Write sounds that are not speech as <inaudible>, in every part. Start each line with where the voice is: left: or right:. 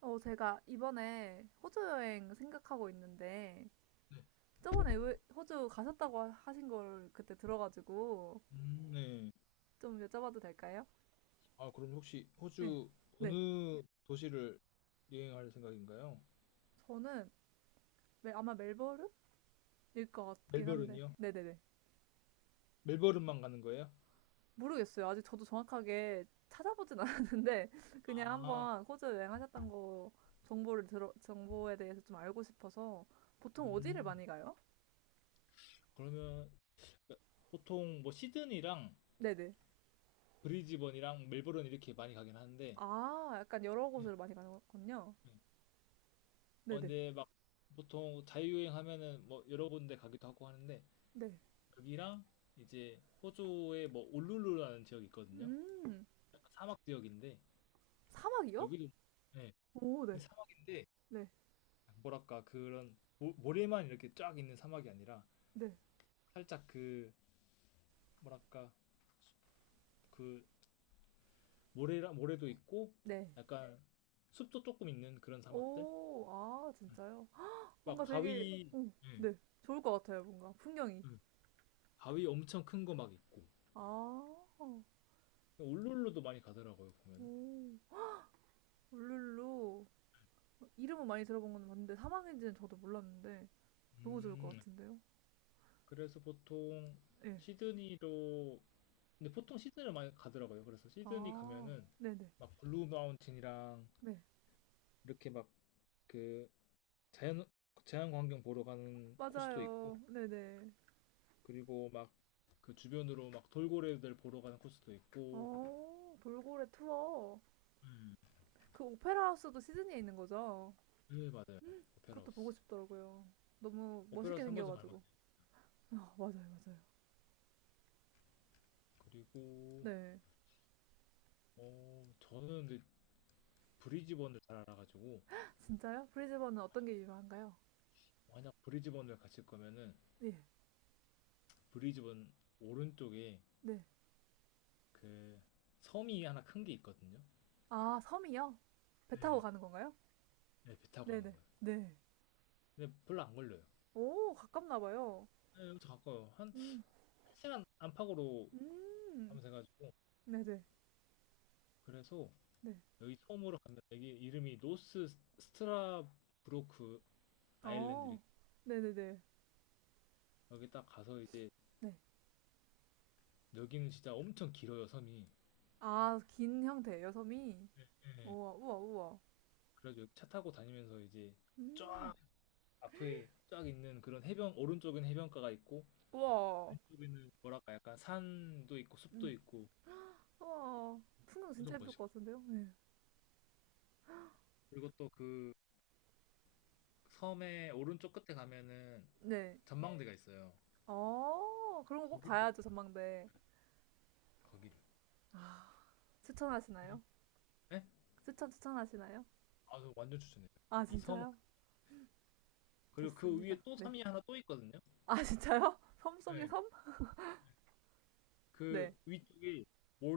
right: 제가 이번에 호주 여행 생각하고 있는데, 저번에 왜 호주 가셨다고 하신 걸 그때 들어가지고,
left: 음, 네.
right: 좀 여쭤봐도 될까요?
left: 아, 그럼 혹시
right: 네.
left: 호주
right: 네.
left: 어느 도시를 여행할 생각인가요?
right: 저는 아마 멜버른일 것 같긴 한데,
left: 멜버른이요?
right: 네네네.
left: 멜버른만 가는 거예요?
right: 모르겠어요. 아직 저도 정확하게 찾아보진 <laughs> 않았는데, 그냥
left: 아,
right: 한번 호주 여행하셨던 거, 정보에 대해서 좀 알고 싶어서, 보통 어디를
left: 음.
right: 많이 가요?
left: 그러면 보통 뭐 시드니랑
right: 네네.
left: 브리즈번이랑 멜버른 이렇게 많이 가긴 하는데.
right: 아, 약간 여러
left: 네,
right: 곳을 많이 가는군요.
left: 네.
right: 네네.
left: 근데 막 보통 자유여행 하면은 뭐 여러 군데 가기도 하고 하는데,
right: 네.
left: 여기랑 이제 호주의 뭐 울룰루라는 지역이 있거든요.
right: 음.
left: 약간 사막 지역인데
right: 사막이요?
left: 여기도, 네,
right: 오, 네.
left: 근데 사막인데
right: 네.
left: 뭐랄까 그런 모래만 이렇게 쫙 있는 사막이 아니라
right: 네.
left: 살짝 그 뭐랄까 그 모래라 모래도 있고
right: 네.
left: 약간 숲도 조금 있는 그런 사막들.
right: 오, 아,
left: 음.
right: 진짜요? 헉,
left: 막
right: 뭔가 되게,
left: 바위.
right: 오,
left: 예,
right: 네. 좋을 것 같아요, 뭔가. 풍경이.
left: 음. 바위 엄청 큰 거 막 있고
right: 아, 오,
left: 울룰루도 많이 가더라고요 보면은.
right: 울룰루. 이름은 많이 들어본 건 맞는데, 사막인지는 저도 몰랐는데, 너무 좋을 것
left: 음,
right: 같은데요?
left: 그래서 보통
right: 예.
left: 시드니로, 근데 보통 시드니를 많이 가더라고요. 그래서 시드니
right: 아,
left: 가면은
right: 네네.
left: 막 블루 마운틴이랑
right: 네. 네.
left: 이렇게 막그 자연 자연 광경 보러 가는 코스도 있고
right: 맞아요. 네네.
left: 그리고 막 그 주변으로 막 돌고래들 보러 가는 코스도 있고.
right: 어, 돌고래 투어.
left: 음.
right: 그 오페라 하우스도 시드니에 있는 거죠?
left: 네, 맞아요.
right: 그것도 보고
left: 오페라하우스
right: 싶더라고요. 너무 멋있게
left: 오페라하우스 한 번쯤 갈만해요.
right: 생겨가지고. 아, 맞아요, 맞아요.
left: 그리고
right: 네.
left: 저는 근데 브리즈번을 잘 알아가지고
right: 진짜요? 브리즈번은 어떤 게 유명한가요?
left: 만약 브리즈번을 가실 거면은
right: 네.
left: 브리즈번 오른쪽에
right: 네.
left: 그 섬이 하나 큰 게 있거든요.
right: 아, 섬이요? 배 타고
left: 네.
right: 가는 건가요?
left: 네, 배 타고 가는
right: 네네.
left: 거예요.
right: 네.
left: 근데 별로 안 걸려요.
right: 오, 가깝나 봐요.
left: 네, 여기서 가까워요. 한,
right: 음,
left: 한 시간 안팎으로
right: 음.
left: 가면 돼가지고.
right: 네네.
left: 그래서
right: 네.
left: 여기 섬으로 가면 여기 이름이 노스 스트라브로크 아일랜드.
right: 어, 네네네.
left: 여기 딱 가서 이제
right: 네.
left: 여기는 진짜 엄청 길어요, 섬이.
right: 아, 긴 형태예요, 섬이?
left: 네.
right: 우와, 우와, 우와.
left: 그래서 여기 차 타고 다니면서 이제
right: 음,
left: 쫙, 앞에 쫙 있는 그런 해변 오른쪽엔 해변가가 있고
right: 우와.
left: 왼쪽에는 뭐랄까 약간 산도 있고 숲도
right: 음,
left: 있고
right: 우와. 풍경 진짜
left: 엄청
right: 예쁠 것
left: 멋있고,
right: 같은데요? 네.
left: 그리고 또 그 섬의 오른쪽 끝에 가면은
right: 네.
left: 전망대가 있어요.
right: 어, 그런 거 꼭
left: 거기를 꼭
right: 봐야죠,
left: 가봐요,
right: 전망대.
left: 거기를. 그리고,
right: 추천하시나요?
left: 네?
right: 추천하시나요?
left: 아, 저 완전 추천해요.
right: 아,
left: 이 섬,
right: 진짜요?
left: 그리고 그
right: 좋습니다.
left: 위에 또
right: 네.
left: 섬이 하나 또 있거든요.
right: 아, 진짜요? <laughs> 섬 속의
left: 네,
right: 섬?
left: 그
right: 네.
left: 위쪽에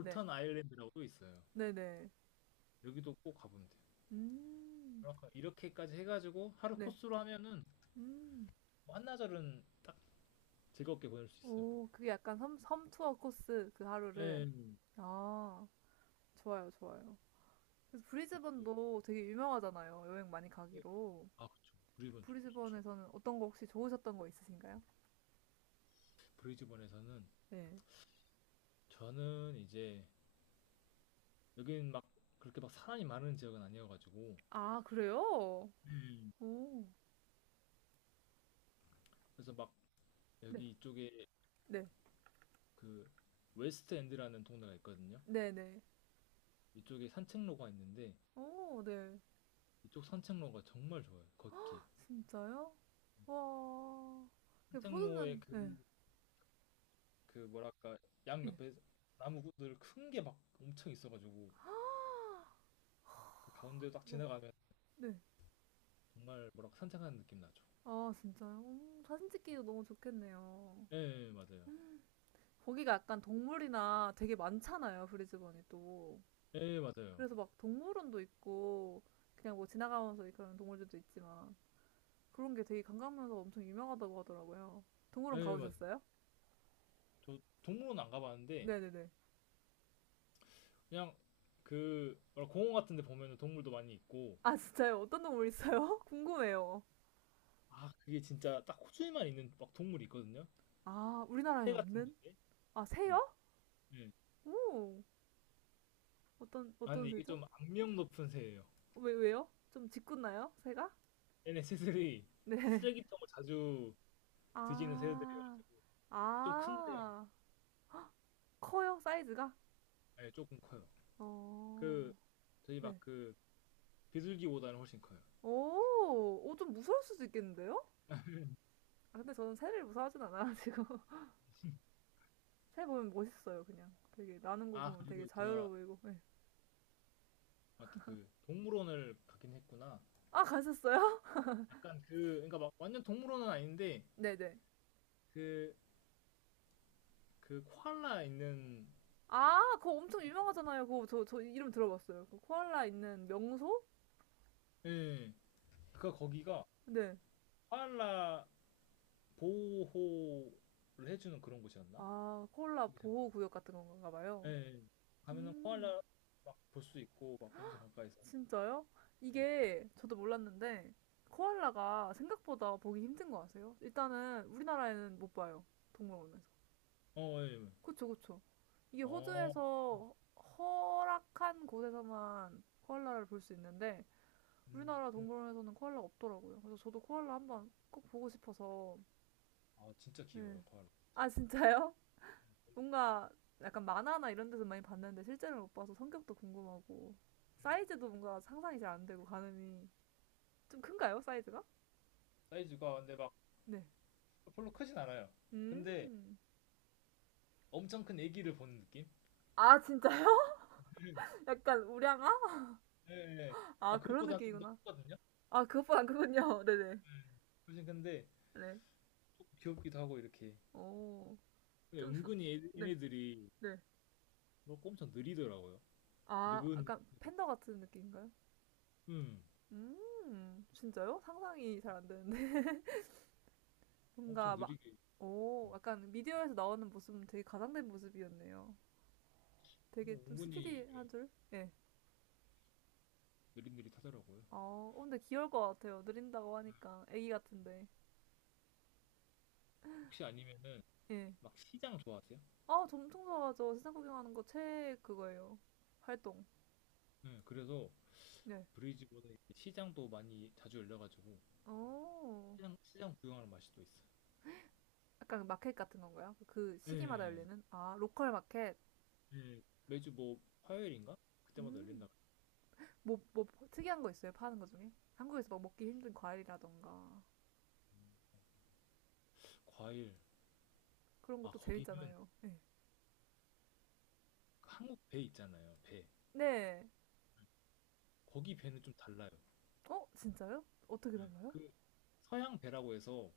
right: 네.
left: 아일랜드라고 있어요.
right: 네네.
left: 여기도 꼭 가보면 돼요.
right: 음.
left: 뭐랄까 이렇게까지 해가지고 하루
right: 네.
left: 코스로 하면은
right: 음.
left: 뭐 한나절은 딱 즐겁게 보낼 수 있어요.
right: 오, 그게 약간 섬 투어 코스 그 하루를.
left: 네,
right: 아, 좋아요, 좋아요. 그래서
left: 그것도
right: 브리즈번도 되게 유명하잖아요. 여행 많이
left: 있고,
right: 가기로.
left: 아, 그쵸, 브리즈번 좋죠.
right: 브리즈번에서는 어떤 거 혹시 좋으셨던 거 있으신가요?
left: 브리즈번에서는
right: 네.
left: 저는 이제 여긴 막 그렇게 막 사람이 많은 지역은 아니어가지고,
right: 아, 그래요?
left: 음.
right: 오.
left: 그래서 막
right: 네.
left: 여기 이쪽에
right: 네.
left: 그 웨스트 엔드라는 동네가 있거든요.
right: 네네.
left: 이쪽에 산책로가 있는데
right: 오, 네.
left: 이쪽 산책로가 정말 좋아요. 걷기.
right: 진짜요? 와. 근데
left: 산책로에
right: 호주는,
left: 그,
right: 네.
left: 그 뭐랄까 양
right: 예.
left: 옆에 나무들 큰 게 막 엄청 있어가지고 그 가운데 딱
right: 우와,
left: 지나가면
right: 네.
left: 정말 뭐랄까 산책하는 느낌 나죠.
right: 아, 진짜요? 사진 찍기도 너무 좋겠네요.
left: 예, 예, 맞아요.
right: 음, 거기가 약간 동물이나 되게 많잖아요, 브리즈번이 또.
left: 예, 맞아요.
right: 그래서 막 동물원도 있고, 그냥 뭐 지나가면서 그런 동물들도 있지만, 그런 게 되게 관광명소가 엄청 유명하다고 하더라고요. 동물원
left: 예, 맞아요.
right: 가보셨어요?
left: 저 동물원 안 가봤는데
right: 네네네.
left: 그냥 그 뭐랄까 공원 같은 데 보면은 동물도 많이 있고
right: 아, 진짜요? 어떤 동물 있어요? <laughs> 궁금해요.
left: 아, 그게 진짜 딱 호주에만 있는 막 동물이 있거든요.
right: 아, 우리나라엔
left: 새 같은
right: 없는?
left: 건데.
right: 아,
left: 예,
right: 새요?
left: 예.
right: 오,
left: 아,
right: 어떤
left: 근데 이게
right: 새죠?
left: 좀 악명 높은 새예요.
right: 왜요? 좀 짓궂나요? 새가?
left: 얘네 새들이
right: 네.
left: 쓰레기통을 자주 뒤지는
right: 아,
left: 새들이어가지고 좀 큰데
right: 아, 커요, 사이즈가?
left: 네, 조금 커요.
right: 어,
left: 그, 저희 막
right: 네.
left: 그 비둘기보다는 훨씬 커요.
right: 오, 오, 좀 무서울 수도 있겠는데요? 아, 근데 저는 새를 무서워하진 않아가지고. <laughs>
left: <laughs>
right: 새 보면 멋있어요, 그냥. 되게, 나는 거
left: 아,
right: 보면 되게
left: 그리고
right: 자유로워
left: 제가
right: 보이고. 네.
left: 맞다, 그 동물원을 가긴 했구나.
right: 아, 가셨어요?
left: 약간 그 그러니까 막 완전 동물원은 아닌데
right: <laughs> 네네.
left: 그 그 코알라 있는
right: 아, 그거 엄청 유명하잖아요. 그거 저 이름 들어봤어요. 그 코알라 있는 명소?
left: 예. 그 거기가
right: 네.
left: 코알라 보호를 해주는 그런 곳이었나?
right: 아, 코알라
left: 기잘
right: 보호구역 같은 건가
left: 예.
right: 봐요.
left: 예. 가면은
right: 음.
left: 코알라 막 볼 수 있고 막 엄청 가까이서.
right: 진짜요? 이게 저도 몰랐는데 코알라가 생각보다 보기 힘든 거 아세요? 일단은 우리나라에는 못 봐요. 동물원에서.
left: 어, 예. 예.
right: 그쵸, 그쵸. 이게
left: 어.
right: 호주에서 허락한 곳에서만 코알라를 볼 수 있는데
left: 음.
right: 우리나라
left: 음.
right: 동물원에서는 코알라 없더라고요. 그래서 저도 코알라 한번 꼭 보고 싶어서.
left: 아, 진짜
right: 네.
left: 귀여워요, 코알라.
right: 아, 진짜요? <laughs> 뭔가 약간 만화나 이런 데서 많이 봤는데 실제로 못 봐서 성격도 궁금하고
left: 음.
right: 사이즈도 뭔가 상상이 잘 안 되고 가늠이 좀 큰가요? 사이즈가?
left: 사이즈가 근데 막
right: 네.
left: 별로 크진 않아요. 근데
right: 음.
left: 엄청 큰 애기를 보는 느낌?
right: 아, 진짜요?
left: <laughs>
right: <laughs> 약간 우량아?
left: 예, 예.
right: 아,
left: 아,
right: 그런
left: 그것보다 좀 더
right: 느낌이구나.
left: 크거든요.
right: 아, 그것보단 그군요. <laughs> 네네.
left: 음. 훨씬 근데
right: 네.
left: 조금 귀엽기도 하고 이렇게.
right: 오.
left: 근데
right: 좀 수,
left: 은근히 얘-
right: 네.
left: 얘네들이
right: 네.
left: 그거 엄청 느리더라고요.
right: 아,
left: 느근,
right: 약간 팬더 같은 느낌인가요?
left: 음,
right: 음. 진짜요? 상상이 잘 안 되는데. <laughs>
left: 엄청
right: 뭔가 막,
left: 느리게.
right: 오.
left: 음.
right: 약간 미디어에서 나오는 모습은 되게 가장된 모습이었네요. 되게 좀
left: 은근히 예,
right: 스피디한 줄? 예.
left: 느릿느릿하더라고요.
right: 어, 어, 근데 귀여울 것 같아요. 느린다고 하니까. 애기 같은데.
left: 혹시 아니면은
right: 예.
left: 막 시장 좋아하세요?
right: 아, 엄청 좋아하죠. 세상 구경하는 거 최 그거예요. 활동.
left: 네, 그래서
right: 네.
left: 브리즈번에 시장도 많이 자주 열려가지고
right: 어.
left: 시장 구경하는 맛이 또 있어요.
right: 약간 그 마켓 같은 건가요? 그
left: 네.
right: 시기마다 열리는? 아, 로컬 마켓.
left: 매주 뭐 화요일인가? 그때마다 열린다.
right: 음. 뭐 특이한 거 있어요? 파는 거 중에? 한국에서 막 먹기 힘든 과일이라던가.
left: 과일.
right: 그런
left: 아,
right: 것도
left: 거기는
right: 재밌잖아요. 네.
left: 그 한국 배 있잖아요. 배.
right: 네.
left: 거기 배는 좀 달라요.
right: 어, 진짜요? 어떻게 달라요?
left: 그 서양 배라고 해서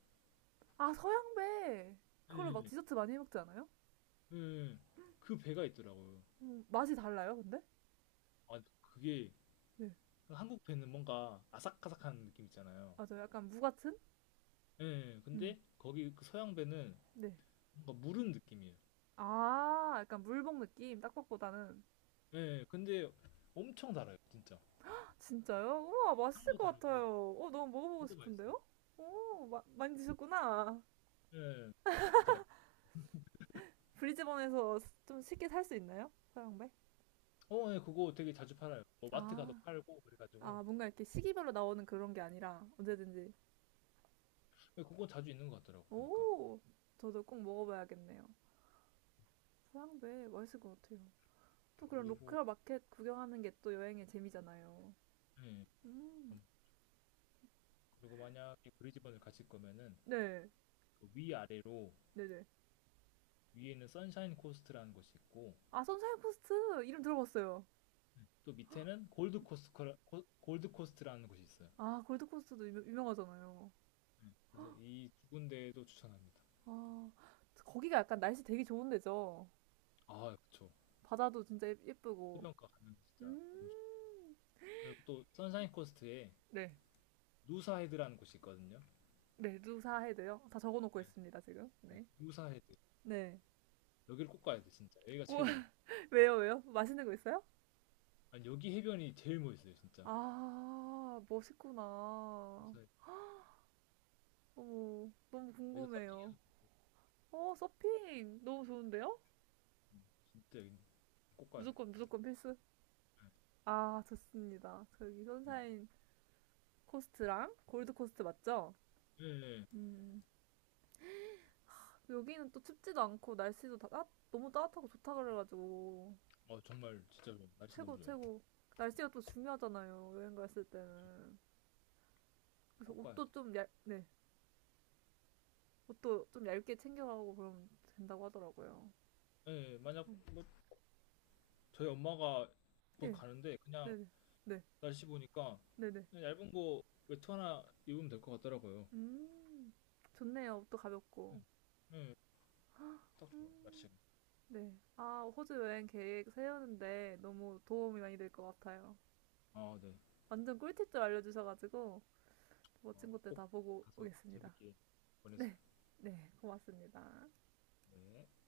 right: 아, 서양배. 그걸로 막
left: 음,
right: 디저트 많이 해 먹지 않아요?
left: 음, 그 배가 있더라고요.
right: 맛이 달라요, 근데?
left: 아, 그게
right: 네.
left: 한국 배는 뭔가 아삭아삭한 느낌 있잖아요.
right: 맞아요. 약간 무 같은?
left: 예,
right: 음.
left: 근데 거기 그 서양 배는
right: 네.
left: 뭔가 무른 느낌이에요.
right: 아, 약간 물복 느낌, 딱밥보다는.
left: 예, 근데 엄청 달아요, 진짜.
right: 진짜요? 우와, 맛있을
left: 향도
right: 것
left: 다르고
right: 같아요. 어, 너무 먹어보고
left: 진짜 맛있어요.
right: 싶은데요? 오, 많이 드셨구나.
left: 예, 진짜.
right: 브리즈번에서 좀 쉽게 살 수 있나요? 서양배?
left: 예, 그거 되게 자주 팔아요. 뭐 마트 가서
right: 아,
left: 팔고 그래가지고
right: 아, 뭔가 이렇게 시기별로 나오는 그런 게 아니라 언제든지.
left: 예, 그거 자주 있는 것 같더라고 보니까.
right: 오, 저도 꼭 먹어봐야겠네요. 서양배 맛있을 것 같아요. 또 그런
left: 그리고
right: 로컬 마켓 구경하는 게 또 여행의 재미잖아요.
left: 예,
right: 음,
left: 음, 그리고 만약에 브리즈번을 가실 거면은
right: 네,
left: 그 위아래로,
right: 네네.
left: 위에는 선샤인 코스트라는 곳이 있고
right: 아, 선샤인 코스트 이름 들어봤어요.
left: 또 밑에는 골드 코스트라는 곳이 있어요.
right: 아, 골드 코스트도 유명하잖아요.
left: 그래서 이 두 군데도 추천합니다.
right: 아, 거기가 약간 날씨 되게 좋은 데죠.
left: 아, 그쵸.
right: 바다도 진짜 예쁘고.
left: 해변가 가면 진짜 너무 좋죠.
right: 음.
left: 그리고 또 선샤인 코스트에
right: 네.
left: 누사헤드라는 곳이 있거든요.
right: 네, 누사해도요. 다 적어놓고
left: 네,
right: 있습니다, 지금. 네.
left: 누사헤드
right: 네.
left: 여기를 꼭 가야 돼 진짜. 여기가
right: 오,
left: 최고예요.
right: <laughs> 왜요, 왜요? 맛있는 거 있어요?
left: 아니 여기 해변이 제일 멋있어요, 진짜.
right: 아, 멋있구나.
left: 그래서
right: 어머, 너무
left: 여기서 서핑해도
right: 궁금해요.
left: 되고
right: 어, 서핑! 너무 좋은데요?
left: 진짜 여기 꼭 가야 돼.
right: 무조건, 무조건 필수.
left: 네,
right: 아, 좋습니다. 저기
left: 네.
right: 선샤인 코스트랑 골드 코스트 맞죠?
left: 예, 예.
right: 음, 여기는 또 춥지도 않고 날씨도 너무 따뜻하고 좋다 그래가지고
left: 정말 진짜 좋아요. 날씨 너무
right: 최고
left: 좋아요.
right: 최고 날씨가 또 중요하잖아요 여행 갔을
left: 그쵸.
right: 때는 그래서
left: 꼭 가야 돼.
right: 네 옷도 좀 얇게 챙겨가고 그러면 된다고 하더라고요
left: 예, 예. 만약
right: 음.
left: 뭐 저희 엄마가 뭐
right: 예
left: 가는데 그냥
right: 네네 네
left: 날씨 보니까
right: 네네
left: 그냥 얇은 거 외투 하나 입으면 될 것 같더라고요.
right: 음 좋네요 옷도 가볍고
left: 예, 예. 딱 좋아요 날씨가.
right: 네 아 호주 여행 계획 세우는데 너무 도움이 많이 될 것 같아요
left: 아, 네.
right: 완전 꿀팁들 알려주셔가지고 멋진 것들 다
left: 꼭
right: 보고
left: 가서
right: 오겠습니다
left: 재밌게
right: 네
left: 보내세요.
right: 네, 고맙습니다.
left: 네.